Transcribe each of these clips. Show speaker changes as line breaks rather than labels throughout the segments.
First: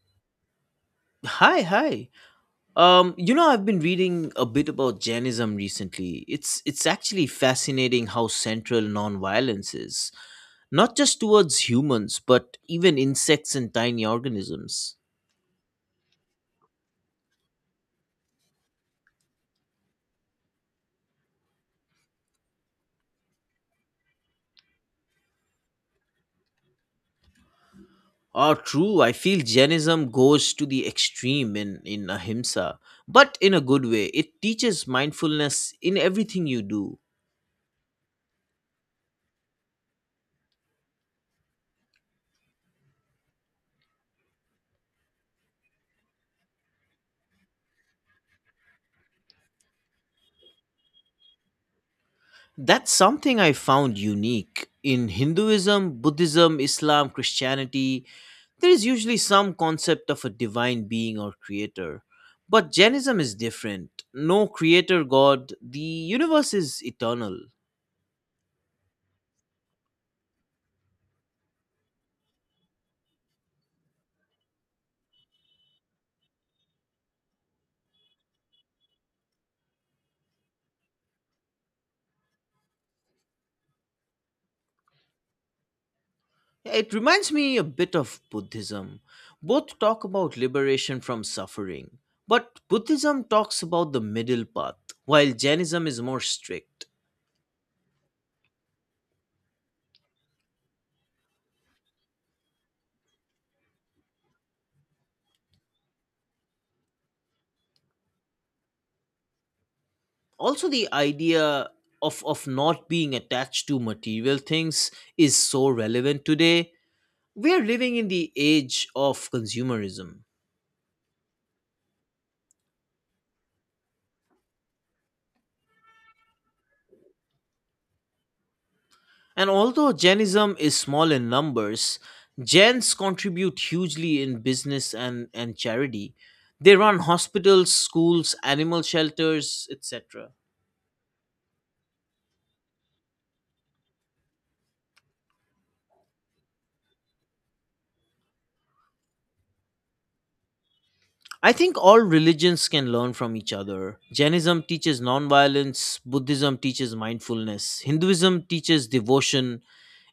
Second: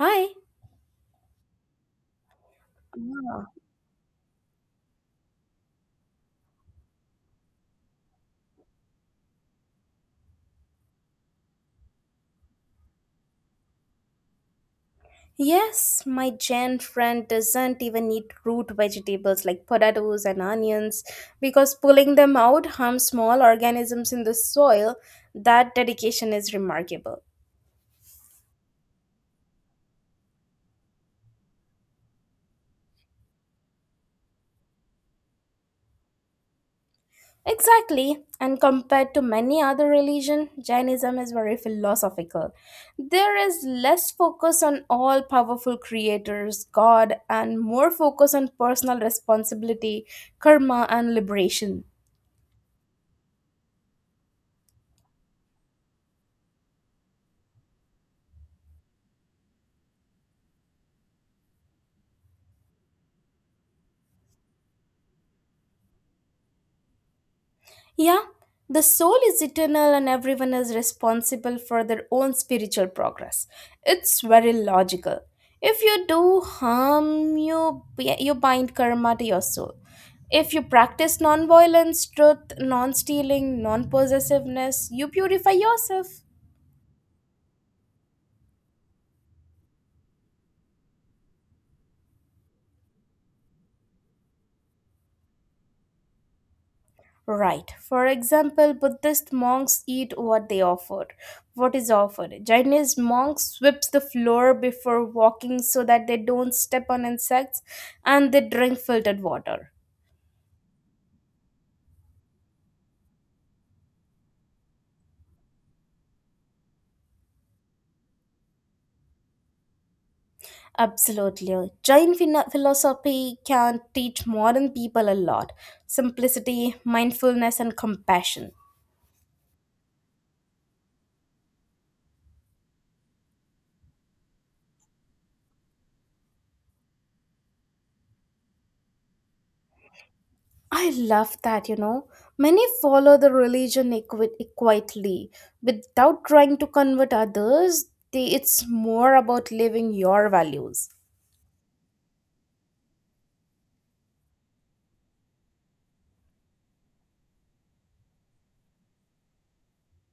Hi.
Hi, hi.
Ah.
I've been reading a bit about Jainism recently. It's actually fascinating how central nonviolence is, not just towards humans, but even insects and tiny organisms.
Yes, my Jain friend doesn't even eat root vegetables like potatoes and onions because pulling them out harms small organisms in the soil. That dedication is remarkable.
Ah, true. I feel Jainism goes to the extreme in ahimsa, but in a good way. It teaches mindfulness in everything you do.
Exactly, and compared to many other religion, Jainism is very philosophical. There is less focus on all powerful creators, God, and more focus on personal responsibility, karma, and liberation.
That's something I found unique in Hinduism, Buddhism, Islam, Christianity. There is usually some concept of a divine being or creator. But Jainism is different. No creator god, the universe is eternal.
Yeah, the soul is eternal and everyone is responsible for their own spiritual progress. It's very logical. If you do harm, you, yeah, you bind karma to your soul. If you practice non violence, truth, non stealing, non possessiveness, you purify yourself.
It reminds me a bit of Buddhism. Both talk about liberation from suffering. But Buddhism talks about the middle path, while Jainism is more strict.
Right. For example, Buddhist monks eat what they offer. What is offered? Chinese monks sweeps the floor before walking so that they don't step on insects, and they drink filtered water.
Also, the idea of not being attached to material things is so relevant today. We are living in the age of consumerism.
Absolutely. Jain philosophy can teach modern people a lot simplicity, mindfulness, and compassion.
And although Jainism is small in numbers, Jains contribute hugely in business and charity. They run hospitals, schools, animal shelters, etc.
I love that, you know. Many follow the religion quietly without trying to convert others. They, it's more about living your values.
I think all religions can learn from each other. Jainism teaches nonviolence, Buddhism teaches mindfulness, Hinduism teaches devotion,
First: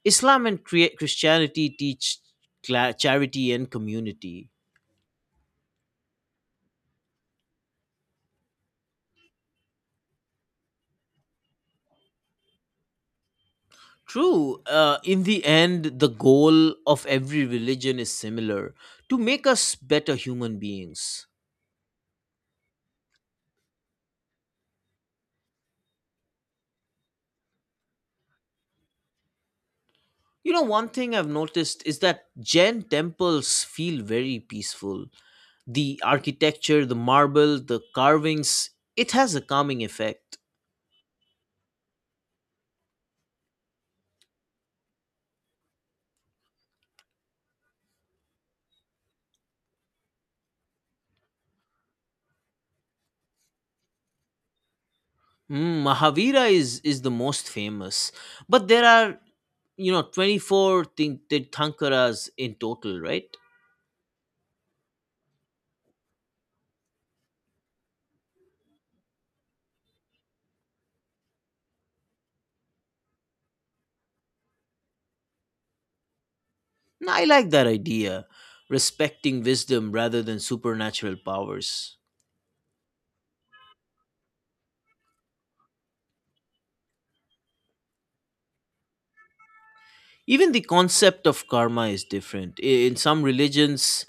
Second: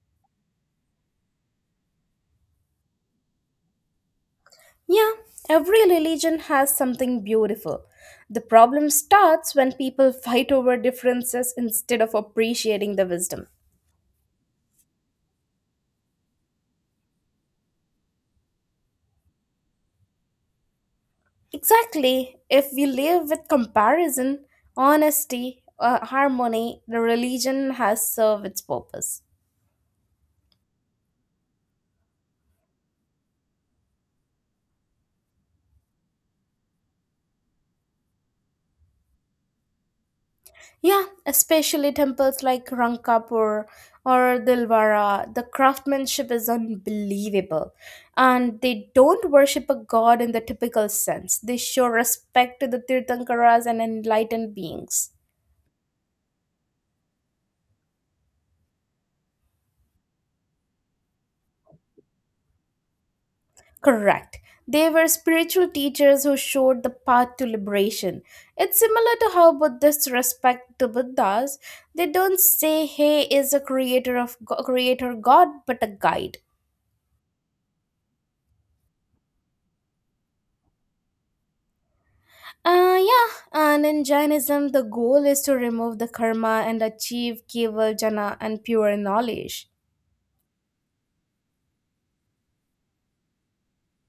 Islam and Christianity teach charity and community.
Yeah, every religion has something beautiful. The problem starts when people fight over differences instead of appreciating the wisdom.
True. In the end, the goal of every religion is similar, to make us better human beings.
Exactly. If we live with comparison, honesty, harmony, the religion has served its purpose.
You know, one thing I've noticed is that Jain temples feel very peaceful. The architecture, the marble, the carvings, it has a calming effect.
Yeah, especially temples like Rangkapur or Dilwara. The craftsmanship is unbelievable. And they don't worship a god in the typical sense. They show respect to the Tirthankaras and enlightened beings.
Mm, Mahavira is the most famous, but there are, 24 Tirthankaras in total, right?
Correct. They were spiritual teachers who showed the path to liberation. It's similar to how Buddhists respect the Buddhas. They don't say he is a creator god, but a guide.
And I like that idea, respecting wisdom rather than supernatural powers.
Yeah, and in Jainism, the goal is to remove the karma and achieve keval jana and pure knowledge.
Even the concept of karma is different. In some religions,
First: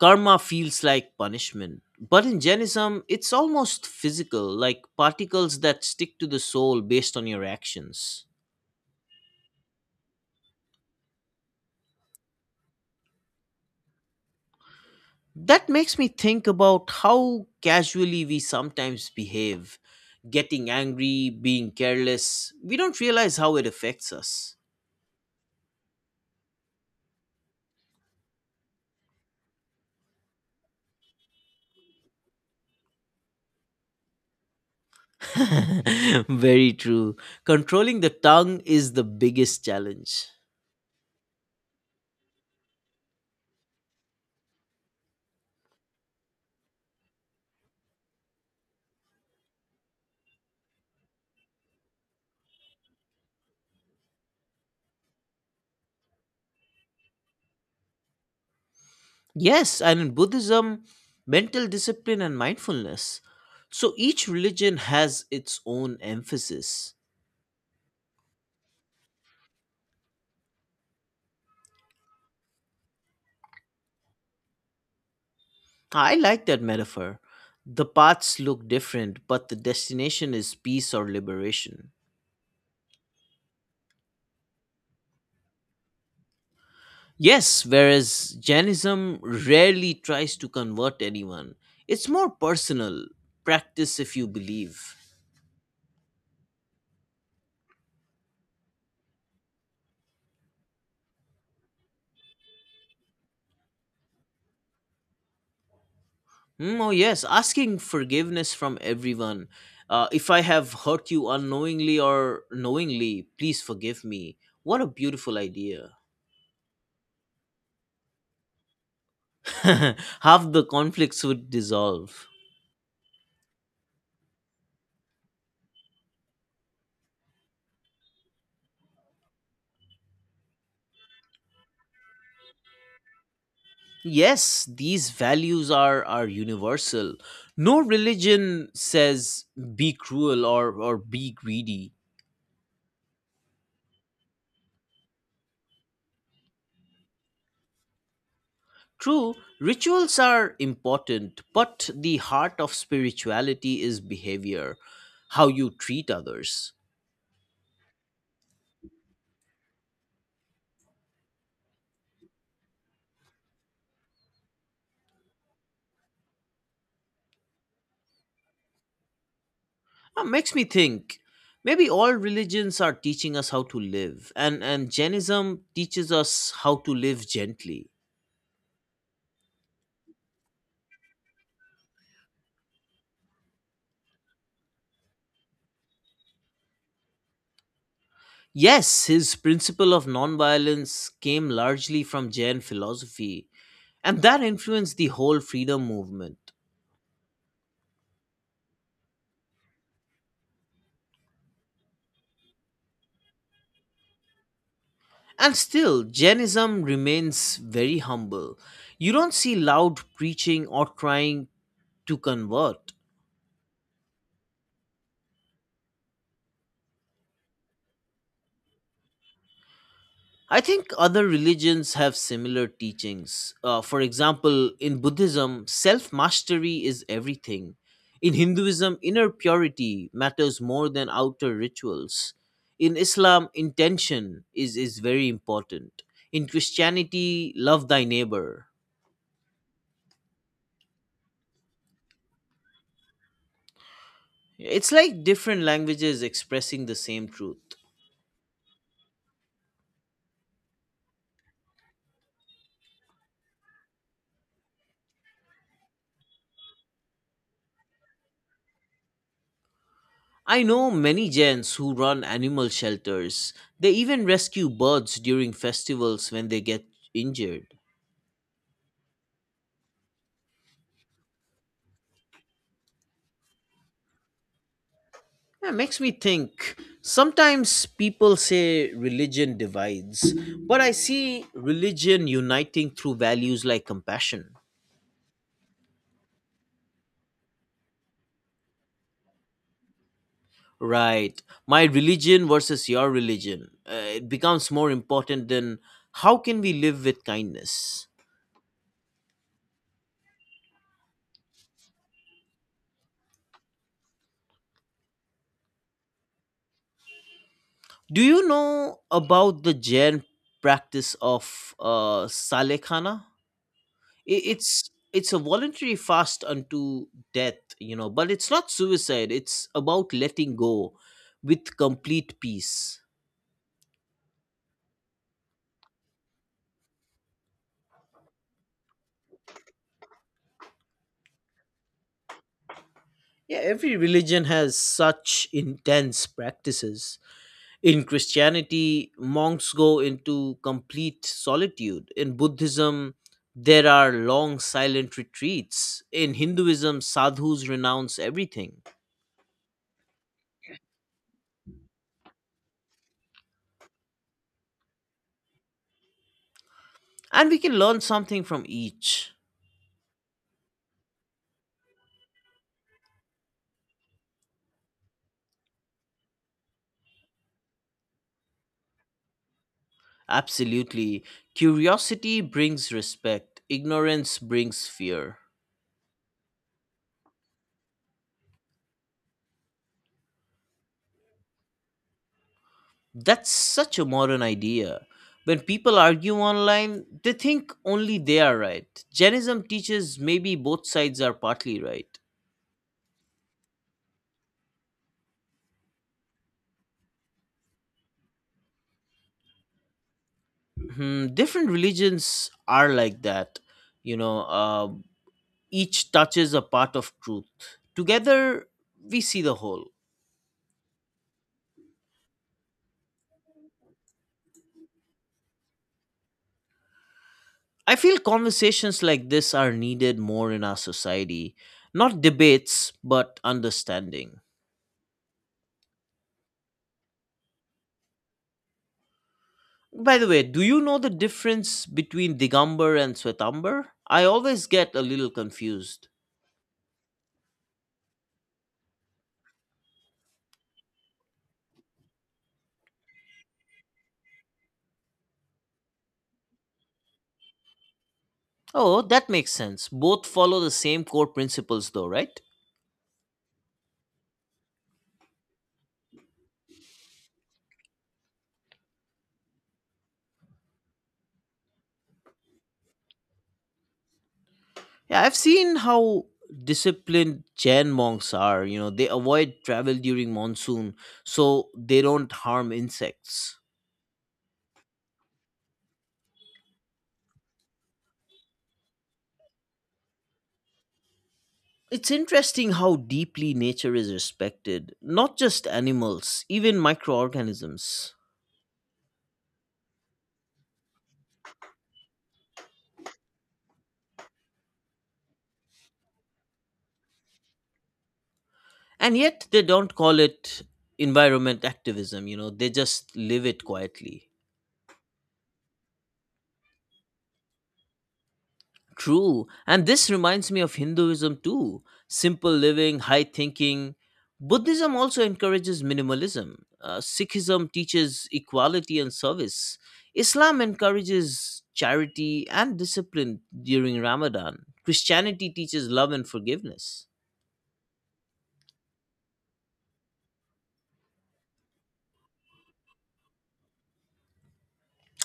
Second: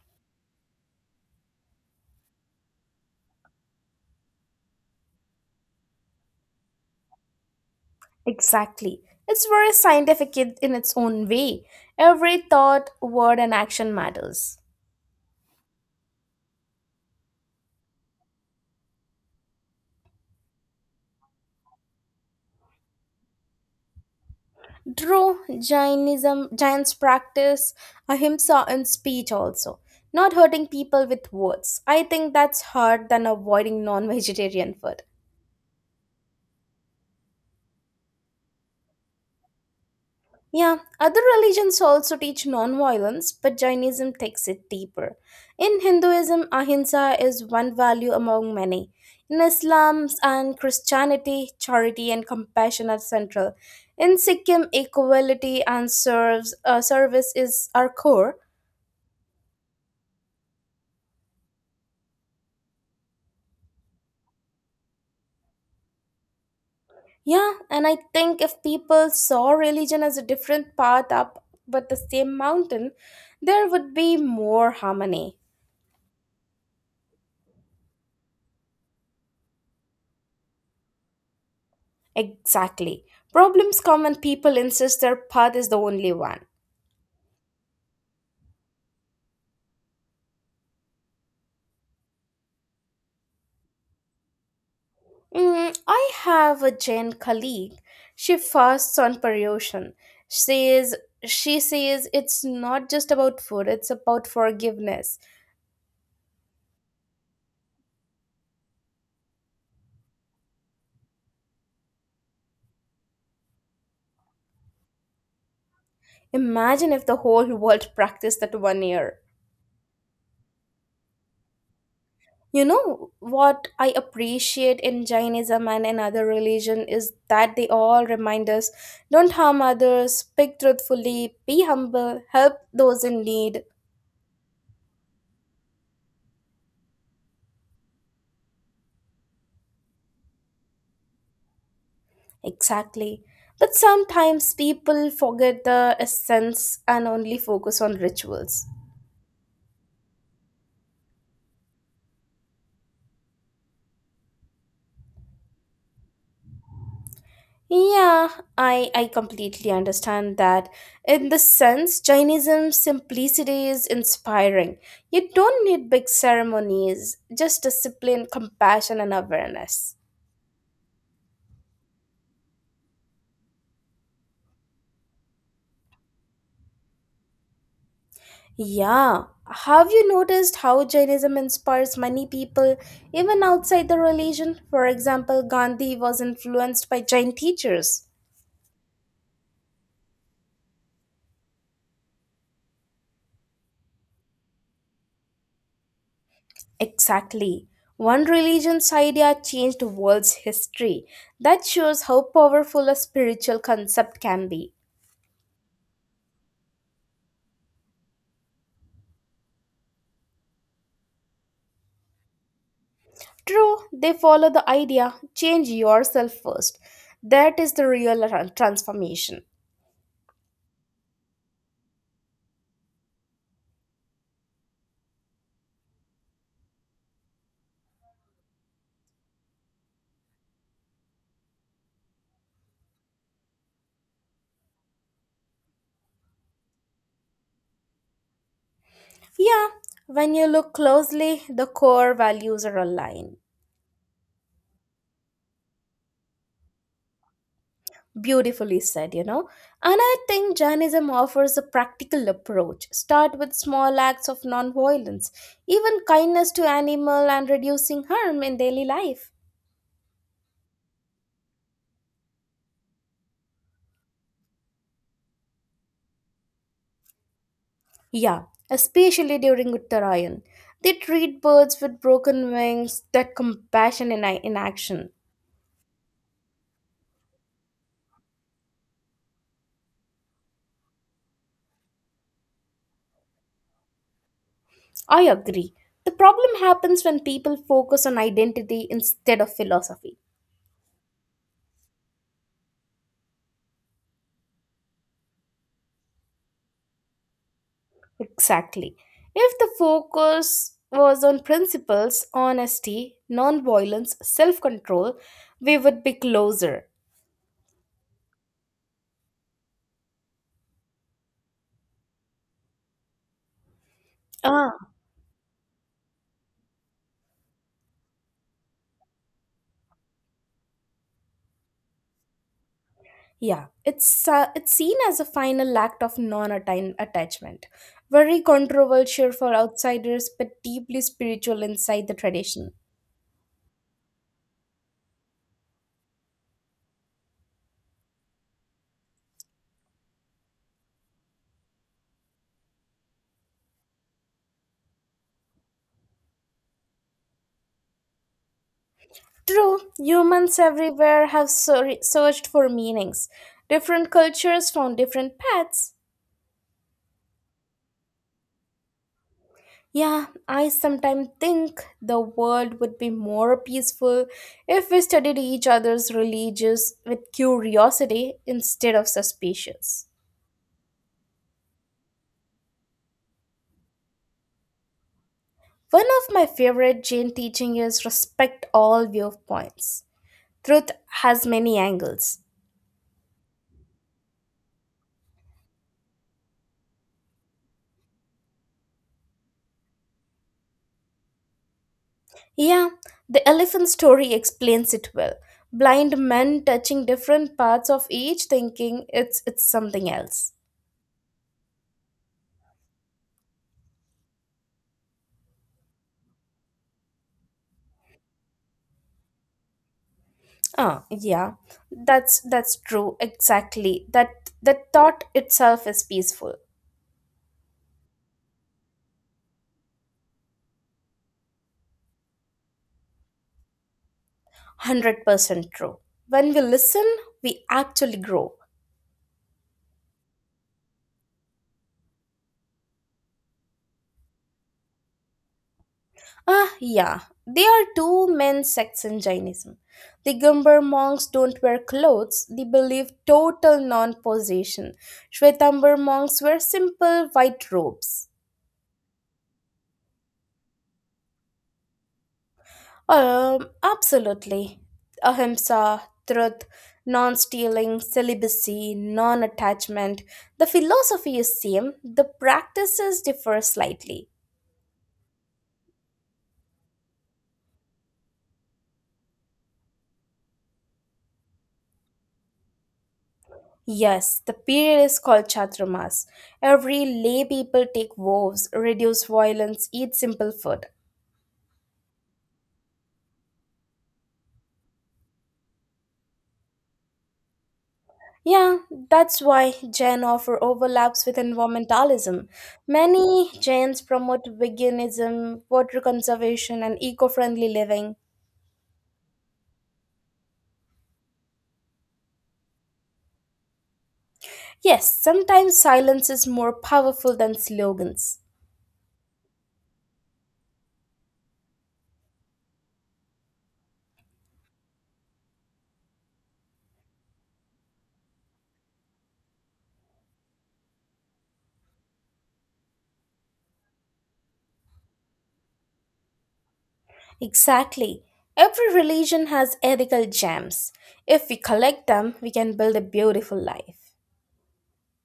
karma feels like punishment, but in Jainism, it's almost physical, like particles that stick to the soul based on your actions.
Exactly. It's very scientific in its own way. Every thought, word, and action matters.
That makes me think about how casually we sometimes behave. Getting angry, being careless, we don't realize how it affects us.
True, Jainism, Jains practice ahimsa in speech also, not hurting people with words. I think that's hard than avoiding non vegetarian food.
Very true. Controlling the tongue is the biggest challenge.
Yeah, other religions also teach non-violence, but Jainism takes it deeper. In Hinduism, ahimsa is one value among many. In Islam and Christianity, charity and compassion are central. In Sikkim, equality and serves, service is our core.
Yes, and in Buddhism, mental discipline and mindfulness. So each religion has its own emphasis.
Yeah, and I think if people saw religion as a different path up but the same mountain, there would be more harmony.
I like that metaphor. The paths look different, but the destination is peace or liberation.
Exactly. Problems come when people insist their path is the only one.
Yes, whereas Jainism rarely tries to convert anyone, it's more personal. Practice if you believe.
Mm, I have a Jain colleague. She fasts on Paryoshan. Says she says it's not just about food, it's about forgiveness.
Mm, oh, yes, asking forgiveness from everyone. If I have hurt you unknowingly or knowingly, please forgive me. What a beautiful idea.
Imagine if the whole world practiced that one year.
Half the conflicts would dissolve.
You know what I appreciate in Jainism and in other religion is that they all remind us don't harm others, speak truthfully, be humble, help those in need.
Yes, these values are universal. No religion says be cruel or be greedy.
Exactly. But sometimes people forget the essence and only focus on rituals.
True, rituals are important, but the heart of spirituality is behavior, how you treat others.
Yeah, I completely understand that. In this sense, Jainism's simplicity is inspiring. You don't need big ceremonies, just discipline, compassion, and awareness.
That makes me think. Maybe all religions are teaching us how to live, and Jainism teaches us how to live gently.
Yeah, have you noticed how Jainism inspires many people, even outside the religion? For example, Gandhi was influenced by Jain teachers.
Yes, his principle of nonviolence came largely from Jain philosophy, and that influenced the whole freedom movement.
Exactly. One religion's idea changed the world's history. That shows how powerful a spiritual concept can be.
And still, Jainism remains very humble. You don't see loud preaching or trying to convert.
True, they follow the idea change yourself first. That is the real transformation.
I think other religions have similar teachings. For example, in Buddhism, self mastery is everything. In Hinduism, inner purity matters more than outer rituals. In Islam, intention is very important. In Christianity, love thy neighbor.
Yeah, when you look closely, the core values are aligned.
It's like different languages expressing the same truth.
Beautifully said, you know. And I think Jainism offers a practical approach. Start with small acts of nonviolence, even kindness to animal and reducing harm in daily life.
I know many Jains who run animal shelters. They even rescue birds during festivals when they get injured.
Yeah, especially during Uttarayan. They treat birds with broken wings, that compassion in action.
Yeah, makes me think. Sometimes people say religion divides, but I see religion uniting through values like compassion.
I agree. The problem happens when people focus on identity instead of philosophy.
Right, my religion versus your religion. It becomes more important than how can we live with kindness.
Exactly. If the focus was on principles, honesty, non-violence, self-control, we would be closer.
Do you know about the Jain practice of Salekhana? I-
Ah.
it's it's a voluntary fast unto death, but it's not suicide, it's about letting go with complete peace.
Yeah, it's seen as a final act of non-attachment. Very controversial for outsiders, but deeply spiritual inside the tradition.
Yeah, every religion has such intense practices. In Christianity monks go into complete solitude, in Buddhism there are long silent retreats, in Hinduism sadhus renounce everything.
True, humans everywhere have searched for meanings. Different cultures found different paths.
And we can learn something from each.
Yeah, I sometimes think the world would be more peaceful if we studied each other's religions with curiosity instead of suspicions.
Absolutely. Curiosity brings respect, ignorance brings fear.
One of my favorite Jain teaching is respect all viewpoints. Truth has many angles.
That's such a modern idea. When people argue online, they think only they are right. Jainism teaches maybe both sides are partly right.
Yeah, the elephant story explains it well. Blind men touching different parts of each thinking it's something else.
Hmm, different religions are like that. You know, uh, each touches a part of truth. Together, we see the whole.
Ah, yeah, that's true. Exactly. That thought itself is peaceful.
I feel conversations like this are needed more in our society. Not debates, but understanding.
100% true. When we listen, we actually grow.
By the way, do you know the difference between Digamber and Swetambar? I always get a little confused.
Ah, yeah. There are two main sects in Jainism. The Gumbar monks don't wear clothes. They believe total non-possession. Shwetambar monks wear simple white robes.
Oh, that makes sense. Both follow the same core principles, though, right?
Absolutely. Ahimsa, truth, non stealing, celibacy, non attachment. The philosophy is same, the practices differ slightly.
Yeah, I've seen how disciplined Jain monks are. You know, they avoid travel during monsoon so they don't harm insects.
Yes, the period is called Chaturmas. Every lay people take vows, reduce violence, eat simple food.
It's interesting how deeply nature is respected, not just animals, even microorganisms.
Yeah, that's why Jain offer overlaps with environmentalism. Many Jains promote veganism, water conservation, and eco friendly living.
And yet they don't call it environment activism, you know, they just live it quietly.
Yes, sometimes silence is more powerful than slogans.
True. And this reminds me of Hinduism too, simple living, high thinking. Buddhism also encourages minimalism. Sikhism teaches equality and service. Islam encourages charity and discipline during Ramadan. Christianity teaches love and forgiveness.
Exactly. Every religion has ethical gems. If we collect them, we can build a beautiful life.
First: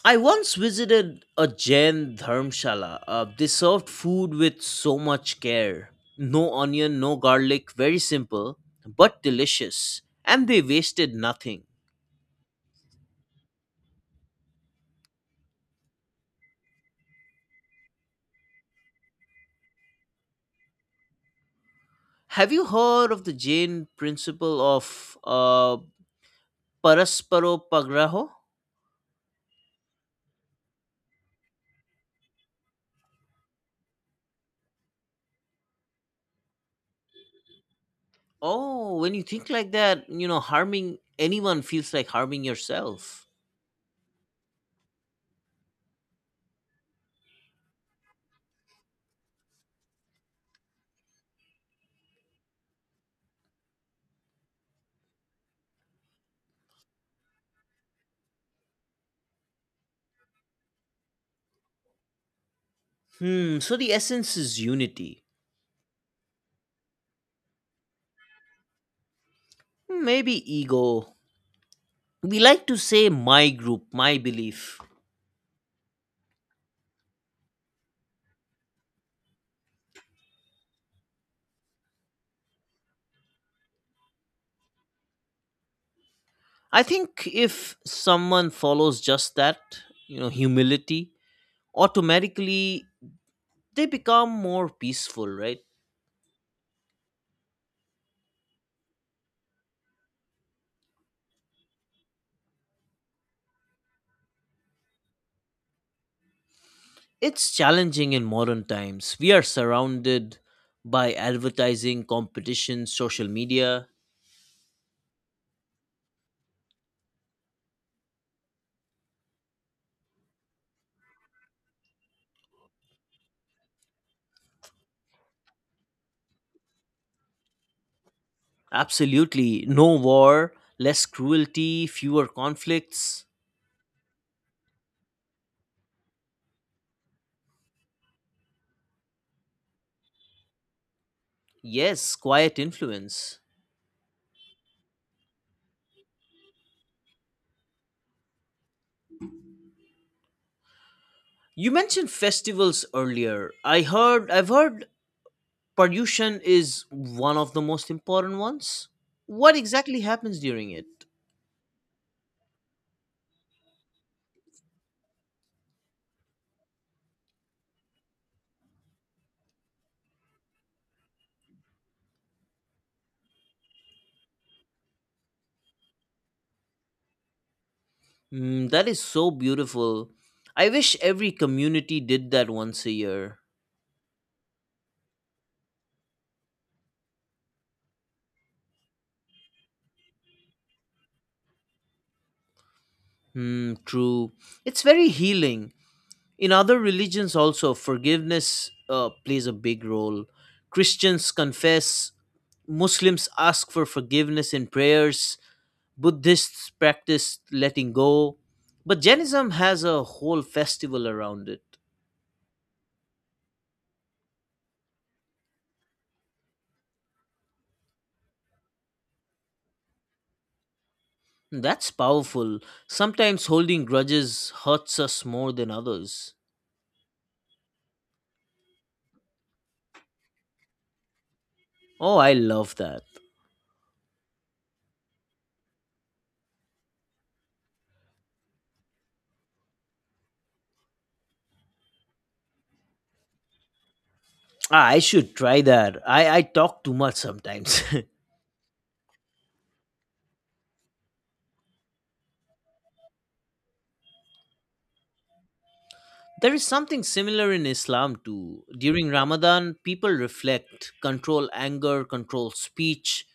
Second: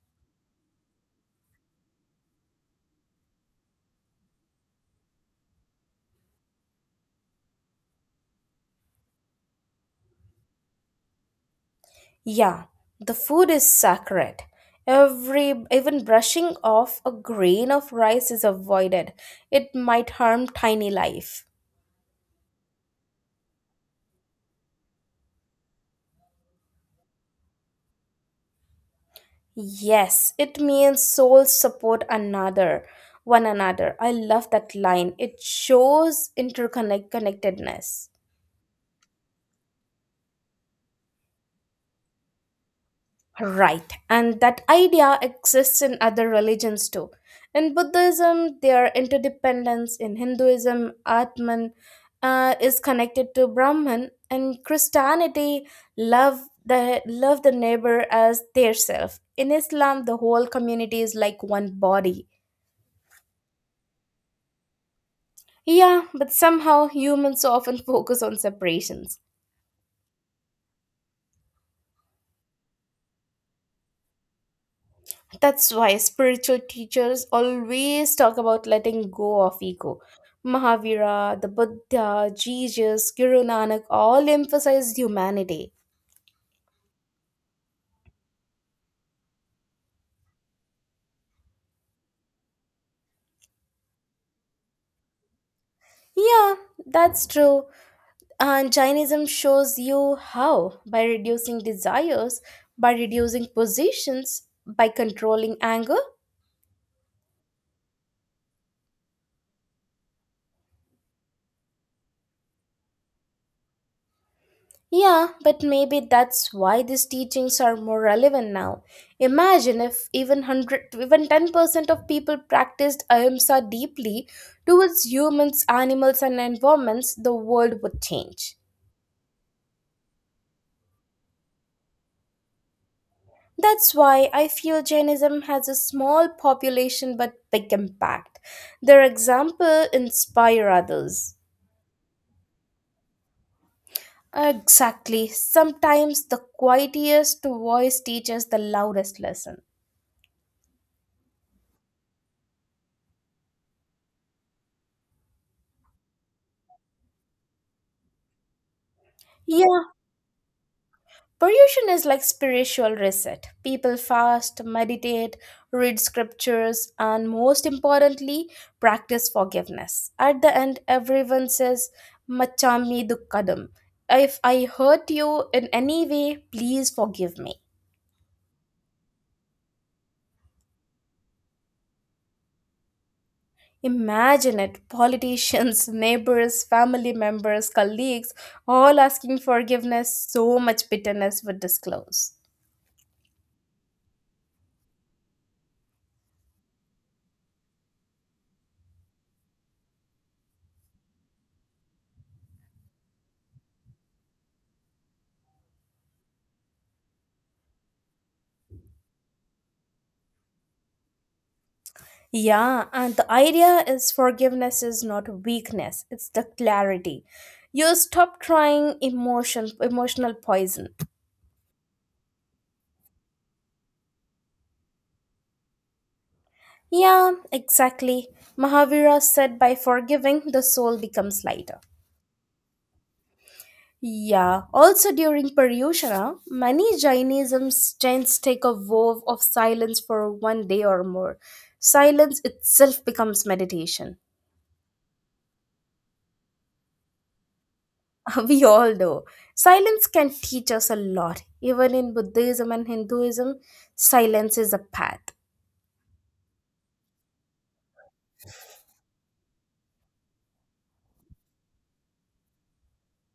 I once visited a Jain dharmshala. They served food with so much care. No onion, no garlic, very simple, but delicious. And they wasted nothing.
Yeah, the food is sacred. Every even brushing off a grain of rice is avoided. It might harm tiny life.
Have you heard of the Jain principle of parasparo pagraho?
Yes, it means souls support another, one another. I love that line. It shows interconnect connectedness.
Oh, when you think like that, you know, harming anyone feels like harming yourself.
Right, and that idea exists in other religions too. In Buddhism, their interdependence. In Hinduism, Atman is connected to Brahman. In Christianity, love the neighbor as their self. In Islam, the whole community is like one body.
Hmm, so the essence is unity.
Yeah, but somehow humans often focus on separations.
Maybe ego. We like to say my group, my belief.
That's why spiritual teachers always talk about letting go of ego. Mahavira, the Buddha, Jesus, Guru Nanak all emphasized humanity.
I think if someone follows just that, humility, automatically they become more peaceful, right?
Yeah, that's true. And Jainism shows you how by reducing desires, by reducing positions, by controlling anger.
It's challenging in modern times. We are surrounded by advertising, competition, social media.
Yeah, but maybe that's why these teachings are more relevant now. Imagine if even 100 even 10% of people practiced ahimsa deeply towards humans, animals and environments, the world would change.
Absolutely. No war, less cruelty, fewer conflicts.
That's why I feel Jainism has a small population but big impact. Their example inspire others.
Yes, quiet influence.
Exactly. Sometimes the quietest voice teaches the loudest lesson.
You mentioned festivals earlier. I've heard Pollution is one of the most important ones. What
Yeah,
exactly happens during it?
Purgation is like spiritual reset. People fast, meditate, read scriptures, and most importantly, practice forgiveness. At the end, everyone says, Machami dukkadam. If I hurt you in any way, please forgive me.
Mm, that is so beautiful. I wish every community did that once a year.
Imagine it politicians, neighbors, family members, colleagues, all asking forgiveness, so much bitterness would disclose.
Hmm, true. It's very healing. In other religions, also, forgiveness plays a big role. Christians confess, Muslims ask for forgiveness in prayers, Buddhists practice letting go. But Jainism has a whole festival around it.
Yeah, and the idea is forgiveness is not weakness, it's the clarity. You stop trying emotional poison.
That's powerful. Sometimes holding grudges hurts us more than others.
Yeah, exactly. Mahavira said by forgiving the soul becomes lighter.
Oh, I love that.
Yeah, also during Paryushana, many Jainism chants take a vow of silence for one day or more. Silence itself becomes meditation.
Ah, I should try that. I talk too much sometimes.
we all know Silence can teach us a lot. Even in Buddhism and Hinduism, silence is a path.
There is something similar in Islam too. During Ramadan, people reflect, control anger, control speech.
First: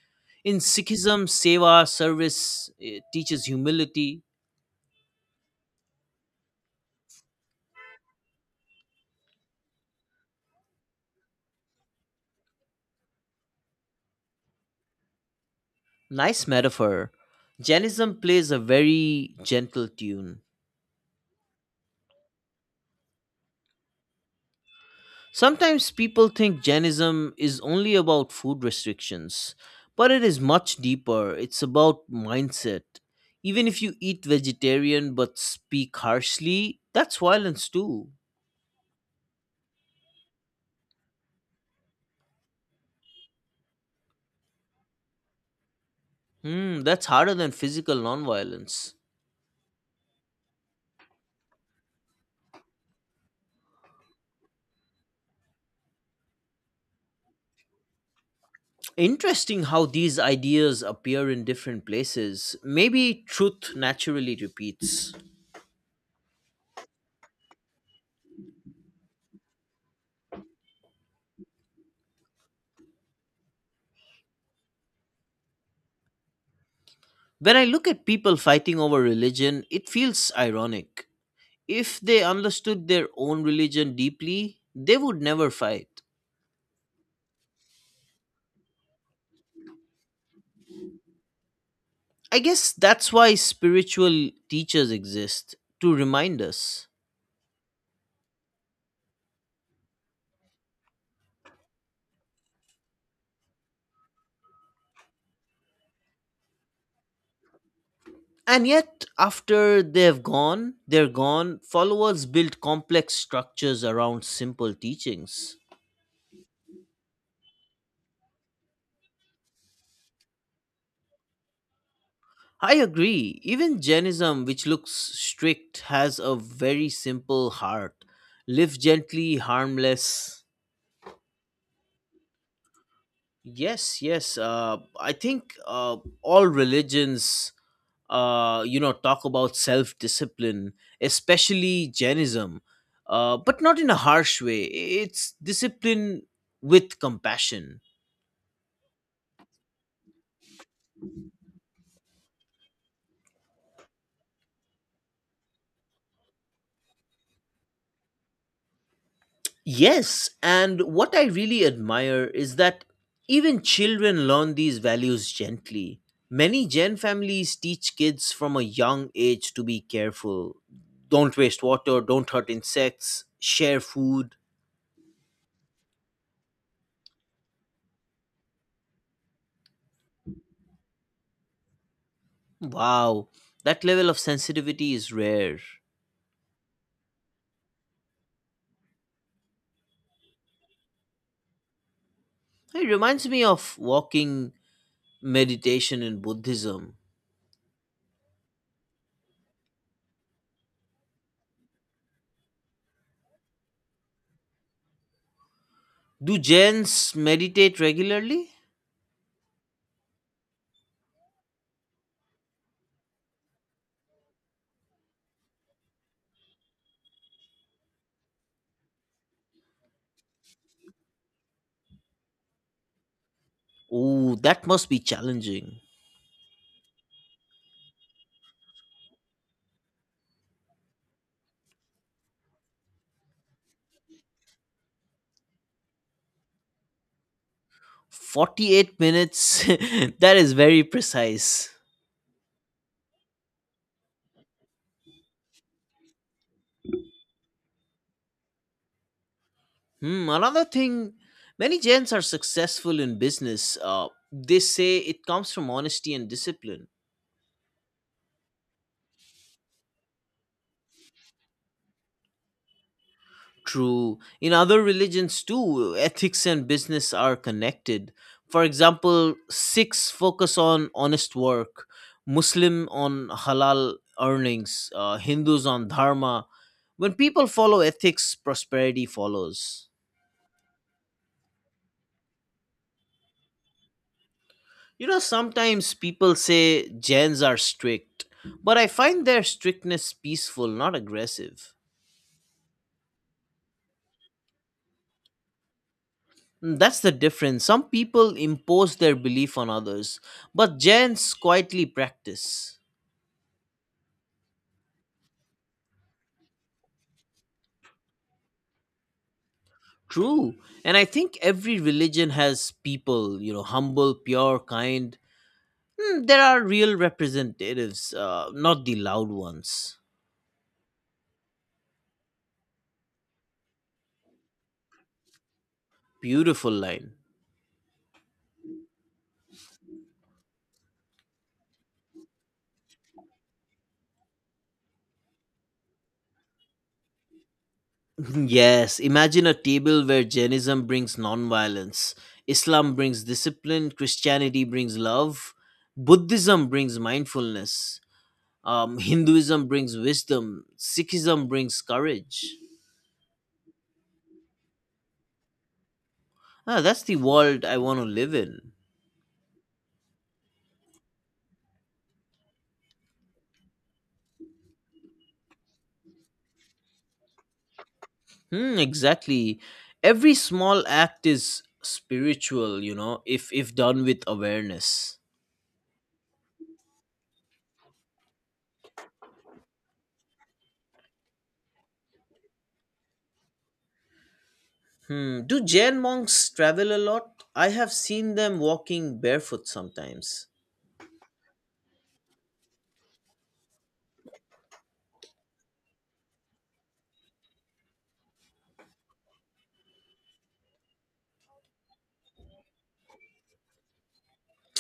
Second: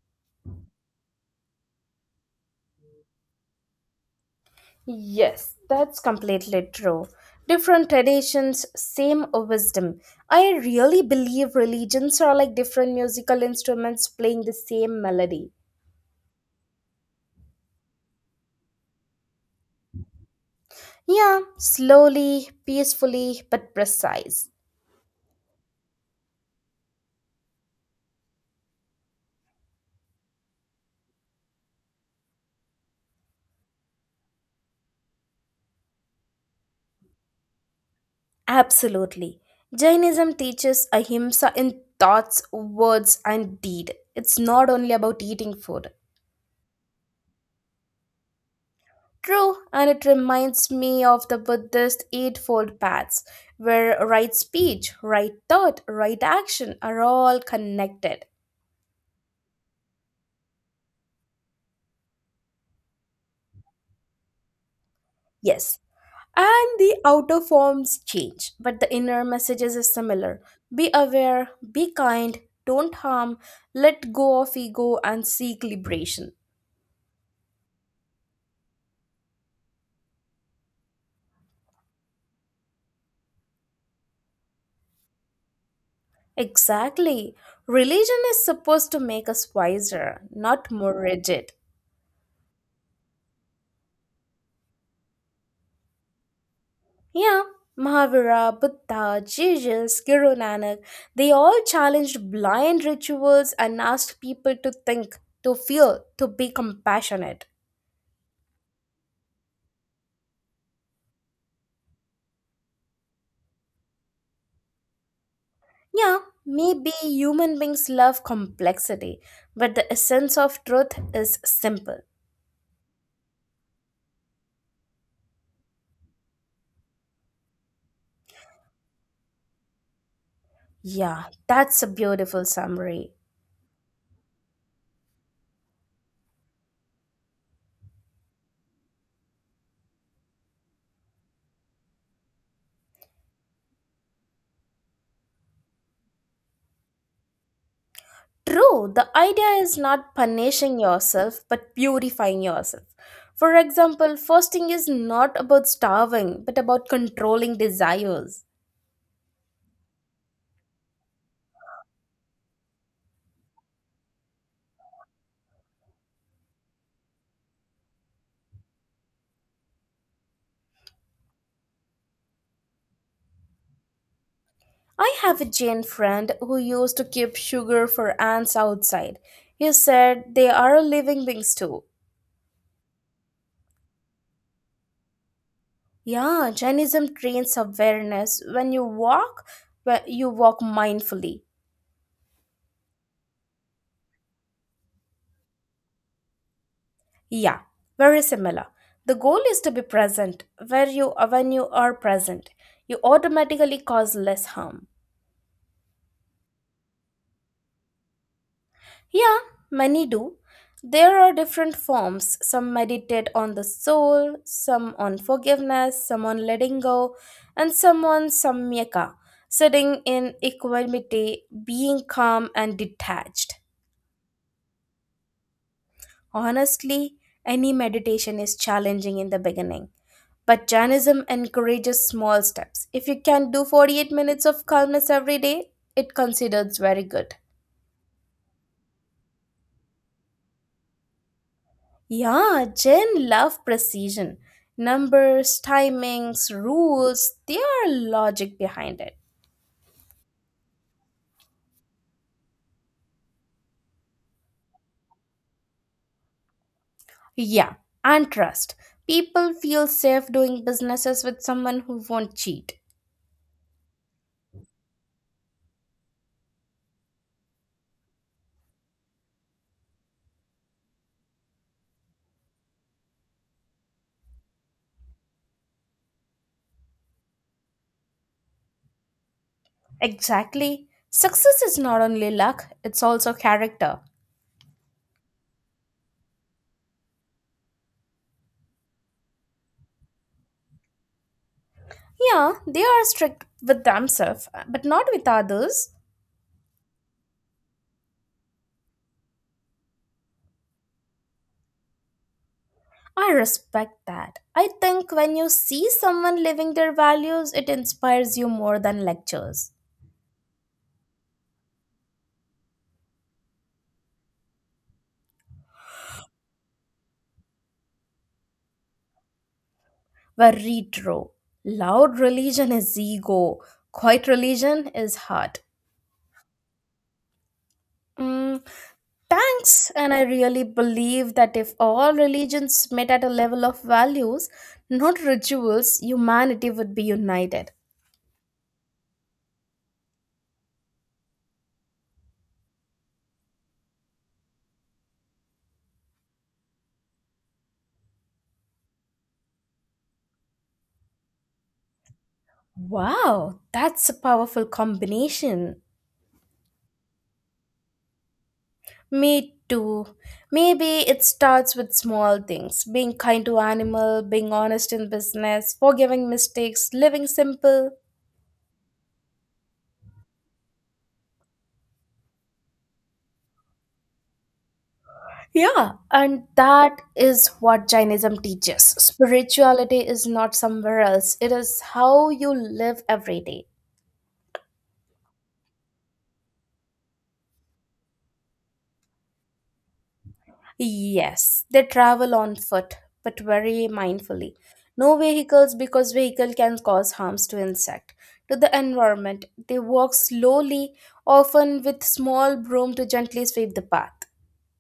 In Sikhism, seva, service, teaches humility.
Yes, that's completely true. Different traditions, same wisdom. I really believe religions are like different musical instruments playing the same melody.
Nice metaphor. Jainism plays a very gentle tune.
Yeah, slowly, peacefully, but precise.
Sometimes people think Jainism is only about food restrictions, but it is much deeper. It's about mindset. Even if you eat vegetarian but speak harshly, that's violence too.
Absolutely. Jainism teaches ahimsa in thoughts, words, and deed. It's not only about eating food.
Hmm, that's harder than physical nonviolence.
True, and it reminds me of the Buddhist Eightfold Paths, where right speech, right thought, right action are all connected.
Interesting how these ideas appear in different places. Maybe truth naturally repeats.
Yes, and the outer forms change, but the inner messages is similar. Be aware, be kind, don't harm, let go of ego, and seek liberation.
When I look at people fighting over religion, it feels ironic. If they understood their own religion deeply, they would never fight.
Exactly. Religion is supposed to make us wiser, not more rigid.
I guess that's why spiritual teachers exist to remind us.
Yeah, Mahavira, Buddha, Jesus, Guru Nanak, they all challenged blind rituals and asked people to think, to feel, to be compassionate.
And yet, after they're gone, followers build complex structures around simple teachings.
Yeah, maybe human beings love complexity, but the essence of truth is simple.
I agree, even Jainism, which looks strict, has a very simple heart. Live gently, harmless.
Yeah, that's a beautiful summary.
Yes, yes. I think all religions talk about self discipline, especially Jainism, but not in a harsh way. It's discipline with compassion.
True, the idea is not punishing yourself but purifying yourself. For example, fasting is not about starving but about controlling desires.
Yes, and what I really admire is that even children learn these values gently. Many Jain families teach kids from a young age to be careful. Don't waste water, don't hurt insects, share food.
I have a Jane friend who used to keep sugar for ants outside. He said they are living beings too.
Wow, that level of sensitivity is rare.
Yeah, Jainism trains awareness when you walk mindfully.
It reminds me of walking meditation in Buddhism.
Yeah, very similar. The goal is to be present. Where you when you are present, you automatically cause less harm.
Do Jains meditate regularly?
Yeah, many do. There are different forms. Some meditate on the soul, some on forgiveness, some on letting go, and some on samyaka, sitting in equanimity, being calm and detached.
Oh, that must be challenging.
Honestly, any meditation is challenging in the beginning. But Jainism encourages small steps. If you can do 48 minutes of calmness every day, it considers very good.
48 minutes. That is very precise.
Yeah, Gen love precision. Numbers, timings, rules, there are logic behind it.
Hmm, another thing, many Jains are successful in business. They say it comes from honesty and discipline.
Yeah, and trust. People feel safe doing businesses with someone who won't cheat.
True. In other religions too, ethics and business are connected. For example, Sikhs focus on honest work, Muslim on halal earnings, Hindus on dharma. When people follow ethics, prosperity follows.
Exactly. Success is not only luck, it's also character.
You know, sometimes people say Jains are strict, but I find their strictness peaceful, not aggressive.
Yeah, they are strict with themselves, but not with others.
Mm, that's the difference. Some people impose their belief on others, but Jains quietly practice.
I respect that. I think when you see someone living their values, it inspires you more than lectures.
True. And I think every religion has people, you know, humble, pure, kind. Hmm, there are real representatives, not the loud ones.
Were retro. Loud religion is ego, quiet religion is heart.
Beautiful line.
Mm, thanks, and I really believe that if all religions met at a level of values, not rituals, humanity would be united.
Yes, imagine a table where Jainism brings nonviolence, Islam brings discipline, Christianity brings love, Buddhism brings mindfulness, Hinduism brings wisdom, Sikhism brings courage.
Wow, that's a powerful combination.
Ah, that's the world I want to live in.
Me too. Maybe it starts with small things being kind to animal, being honest in business, forgiving mistakes, living simple.
Hmm, exactly. Every small act is spiritual, you know, if done with awareness.
Yeah, and that is what Jainism teaches. Spirituality is not somewhere else, it is how you live every day.
Hmm. Do Jain monks travel a lot? I have seen them walking barefoot sometimes.
Yes, they travel on foot, but very mindfully. No vehicles because vehicle can cause harms to insect, to the environment. They walk slowly, often with small broom to gently sweep the path.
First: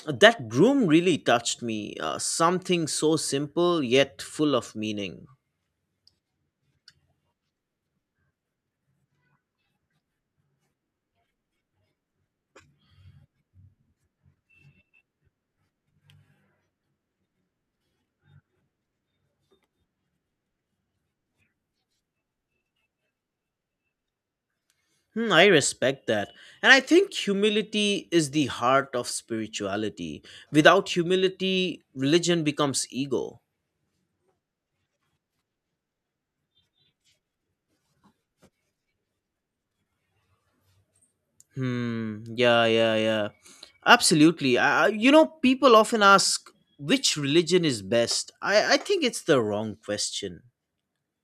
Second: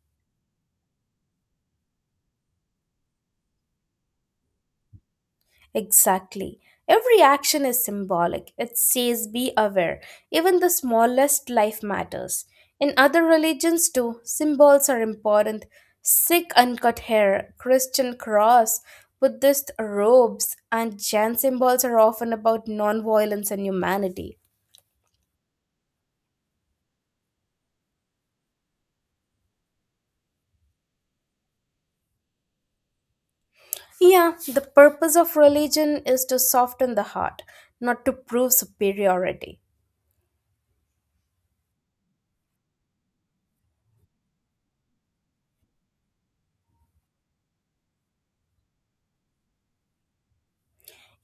That groom really touched me. Something so simple yet full of meaning.
Exactly. Every action is symbolic. It says, be aware. Even the smallest life matters. In other religions, too, symbols are important. Sikh uncut hair, Christian cross, Buddhist robes, and Jain symbols are often about non violence and humanity.
Hmm, I respect that. And I think humility is the heart of spirituality. Without humility, religion becomes ego.
Yeah, the purpose of religion is to soften the heart, not to prove superiority.
Hmm. Yeah, yeah, yeah. Absolutely. People often ask which religion is best. I think it's the wrong question.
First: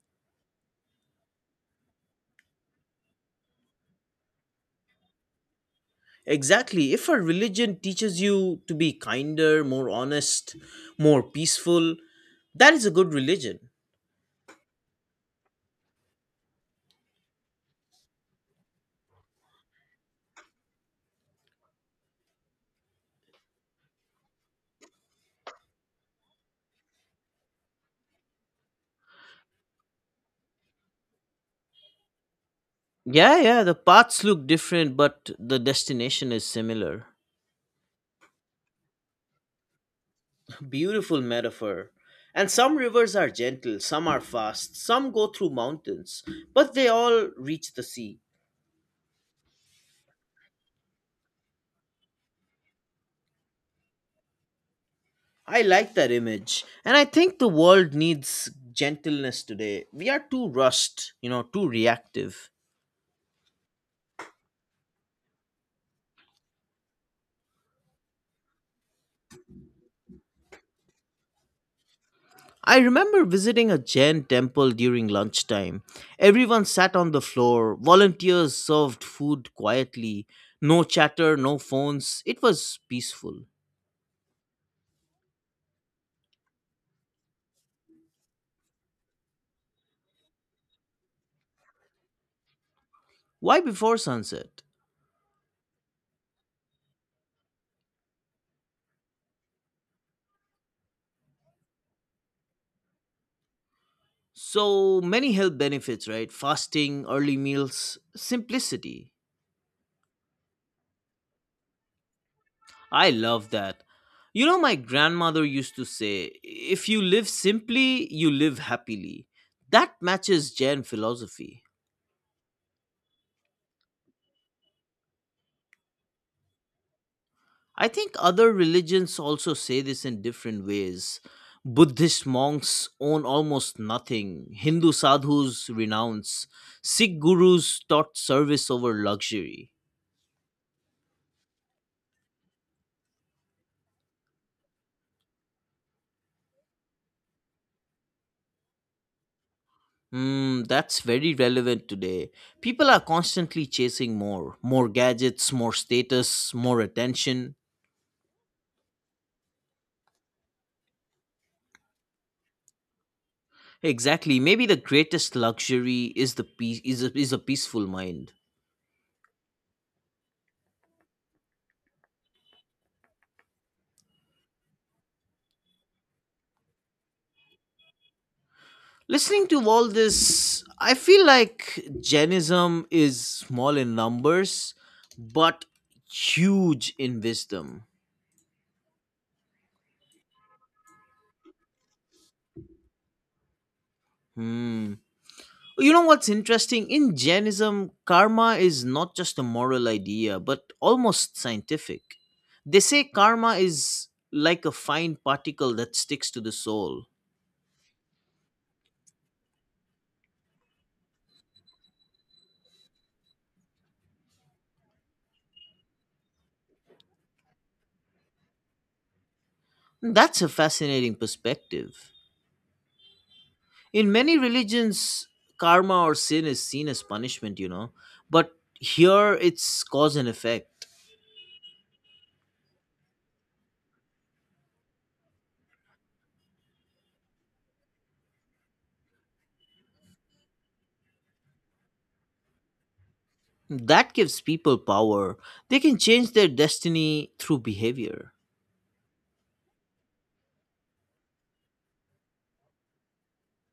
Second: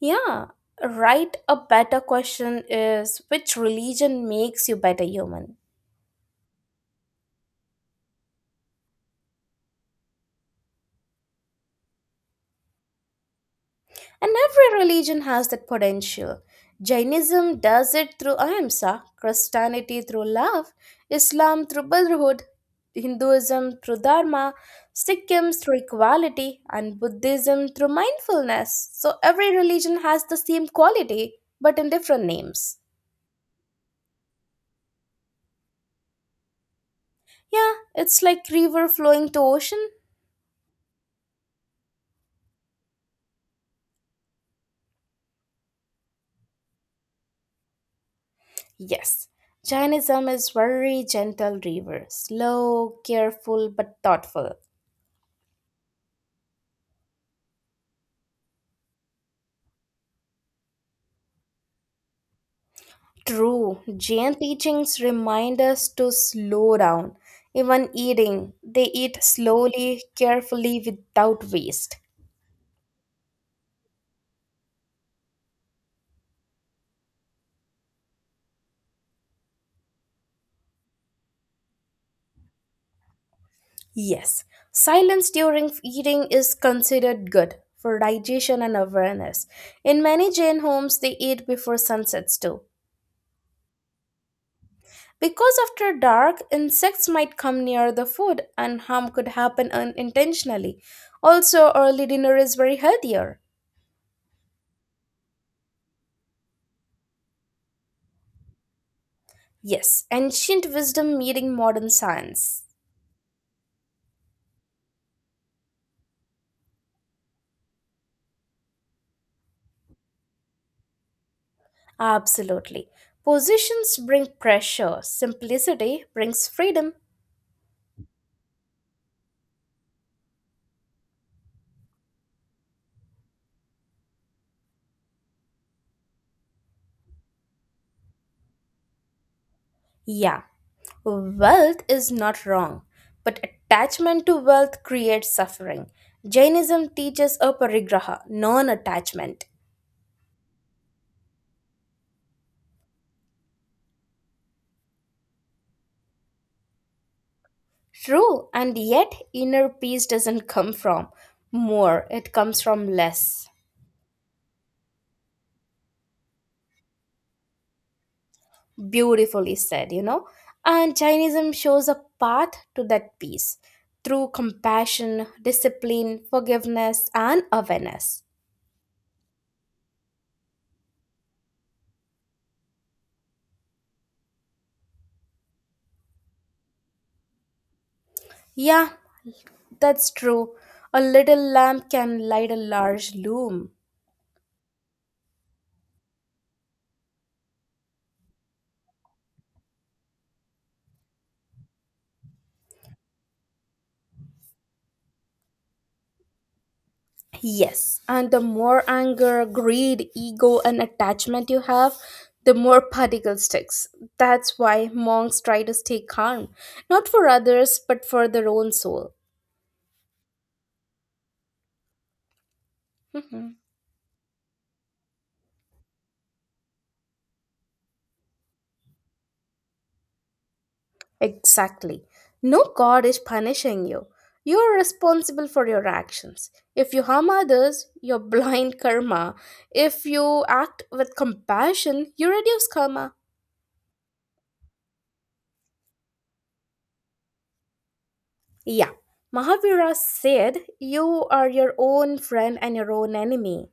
Yeah, right. A better question is which religion makes you better human?
Exactly. If a religion teaches you to be kinder, more honest, more peaceful, that is a good religion.
And every religion has that potential. Jainism does it through ahimsa, Christianity through love, Islam through brotherhood, Hinduism through dharma, Sikhism through equality, and Buddhism through mindfulness. So every religion has the same quality, but in different names.
Yeah, yeah. The paths look different, but the destination is similar.
Yeah, it's like river flowing to ocean.
Beautiful metaphor. And some rivers are gentle, some are fast, some go through mountains, but they all reach the sea.
Yes, Jainism is very gentle river, slow, careful, but thoughtful.
I like that image. And I think the world needs gentleness today. We are too rushed, you know, too reactive.
True, Jain teachings remind us to slow down. Even eating, they eat slowly, carefully, without waste.
I remember visiting a Jain temple during lunchtime. Everyone sat on the floor, volunteers served food quietly, no chatter, no phones. It was peaceful.
Yes, silence during eating is considered good for digestion and awareness. In many Jain homes, they eat before sunsets too.
Why before sunset?
Because after dark, insects might come near the food and harm could happen unintentionally. Also, early dinner is very healthier.
So many health benefits, right? Fasting, early meals, simplicity.
Yes, ancient wisdom meeting modern science.
I love that. You know, my grandmother used to say, if you live simply, you live happily. That matches Jain philosophy.
Absolutely. Positions bring pressure, simplicity brings freedom.
I think other religions also say this in different ways. Buddhist monks own almost nothing, Hindu sadhus renounce, Sikh gurus taught service over luxury.
Yeah, wealth is not wrong, but attachment to wealth creates suffering. Jainism teaches aparigraha, non attachment.
Hmm, that's very relevant today. People are constantly chasing more, gadgets, more status, more attention.
True, and yet inner peace doesn't come from more, it comes from less.
Exactly. Maybe the greatest luxury is the peace is a peaceful mind.
Beautifully said, you know. And Jainism shows a path to that peace through compassion, discipline, forgiveness, and awareness.
Listening to all this, I feel like Jainism is small in numbers, but huge in wisdom.
Yeah, that's true. A little lamp can light a large loom.
Hmm. You know what's interesting? In Jainism, karma is not just a moral idea, but almost scientific. They say karma is like a fine particle that sticks to the soul.
Yes, and the more anger, greed, ego, and attachment you have, the more particle sticks. That's why monks try to stay calm, not for others, but for their own soul.
That's a fascinating perspective.
Mhm.
In many religions karma or sin is seen as punishment, you know, but here it's cause and effect.
Exactly. No god is punishing you. You are responsible for your actions. If you harm others, your blind karma. If you act with compassion, you reduce karma.
That gives people power, they can change their destiny through behavior.
Yeah, Mahavira said, You are your own friend and your own enemy.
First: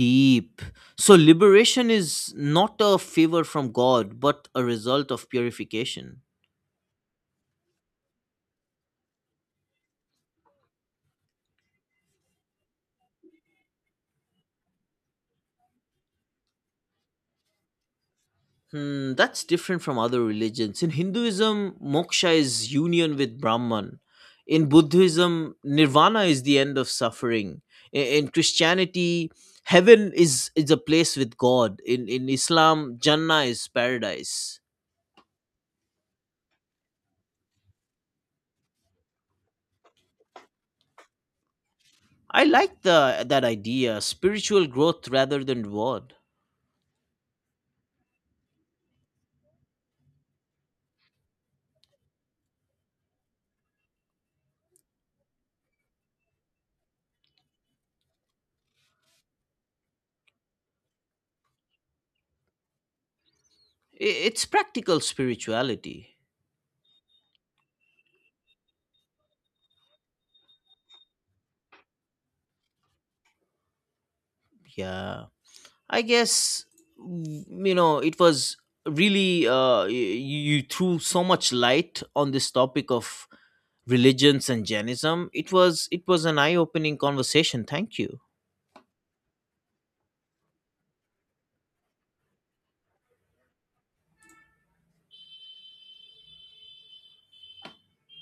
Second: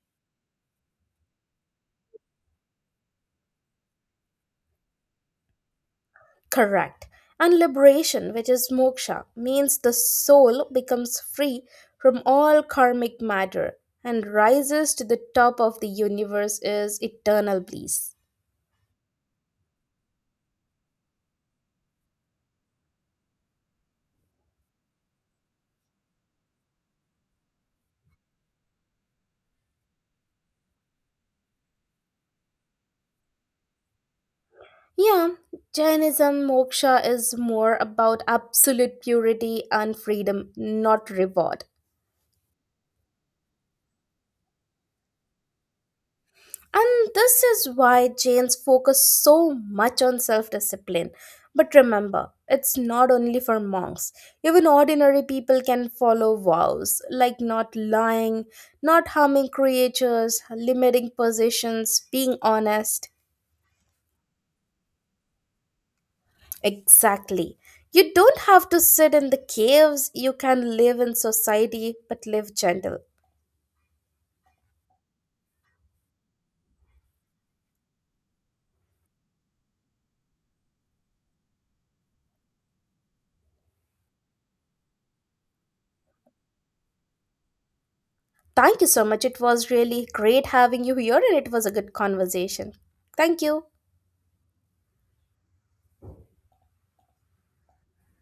Deep. So liberation is not a favor from god but a result of purification.
Correct. And liberation, which is moksha, means the soul becomes free from all karmic matter and rises to the top of the universe is eternal bliss.
Hmm, that's different from other religions. In Hinduism, moksha is union with Brahman. In Buddhism, nirvana is the end of suffering. In Christianity, heaven is a place with God. In Islam, Jannah is paradise.
Yeah, Jainism moksha is more about absolute purity and freedom, not reward.
I like that idea, spiritual growth rather than reward.
And this is why Jains focus so much on self discipline. But remember, it's not only for monks. Even ordinary people can follow vows, like not lying, not harming creatures, limiting possessions, being honest.
It's practical spirituality.
Exactly. You don't have to sit in the caves, you can live in society, but live gentle.
Yeah. I guess it was really you threw so much light on this topic of religions and Jainism. It was an eye opening conversation. Thank you.
Thank you so much. It was really great having you here, and it was a good conversation. Thank you.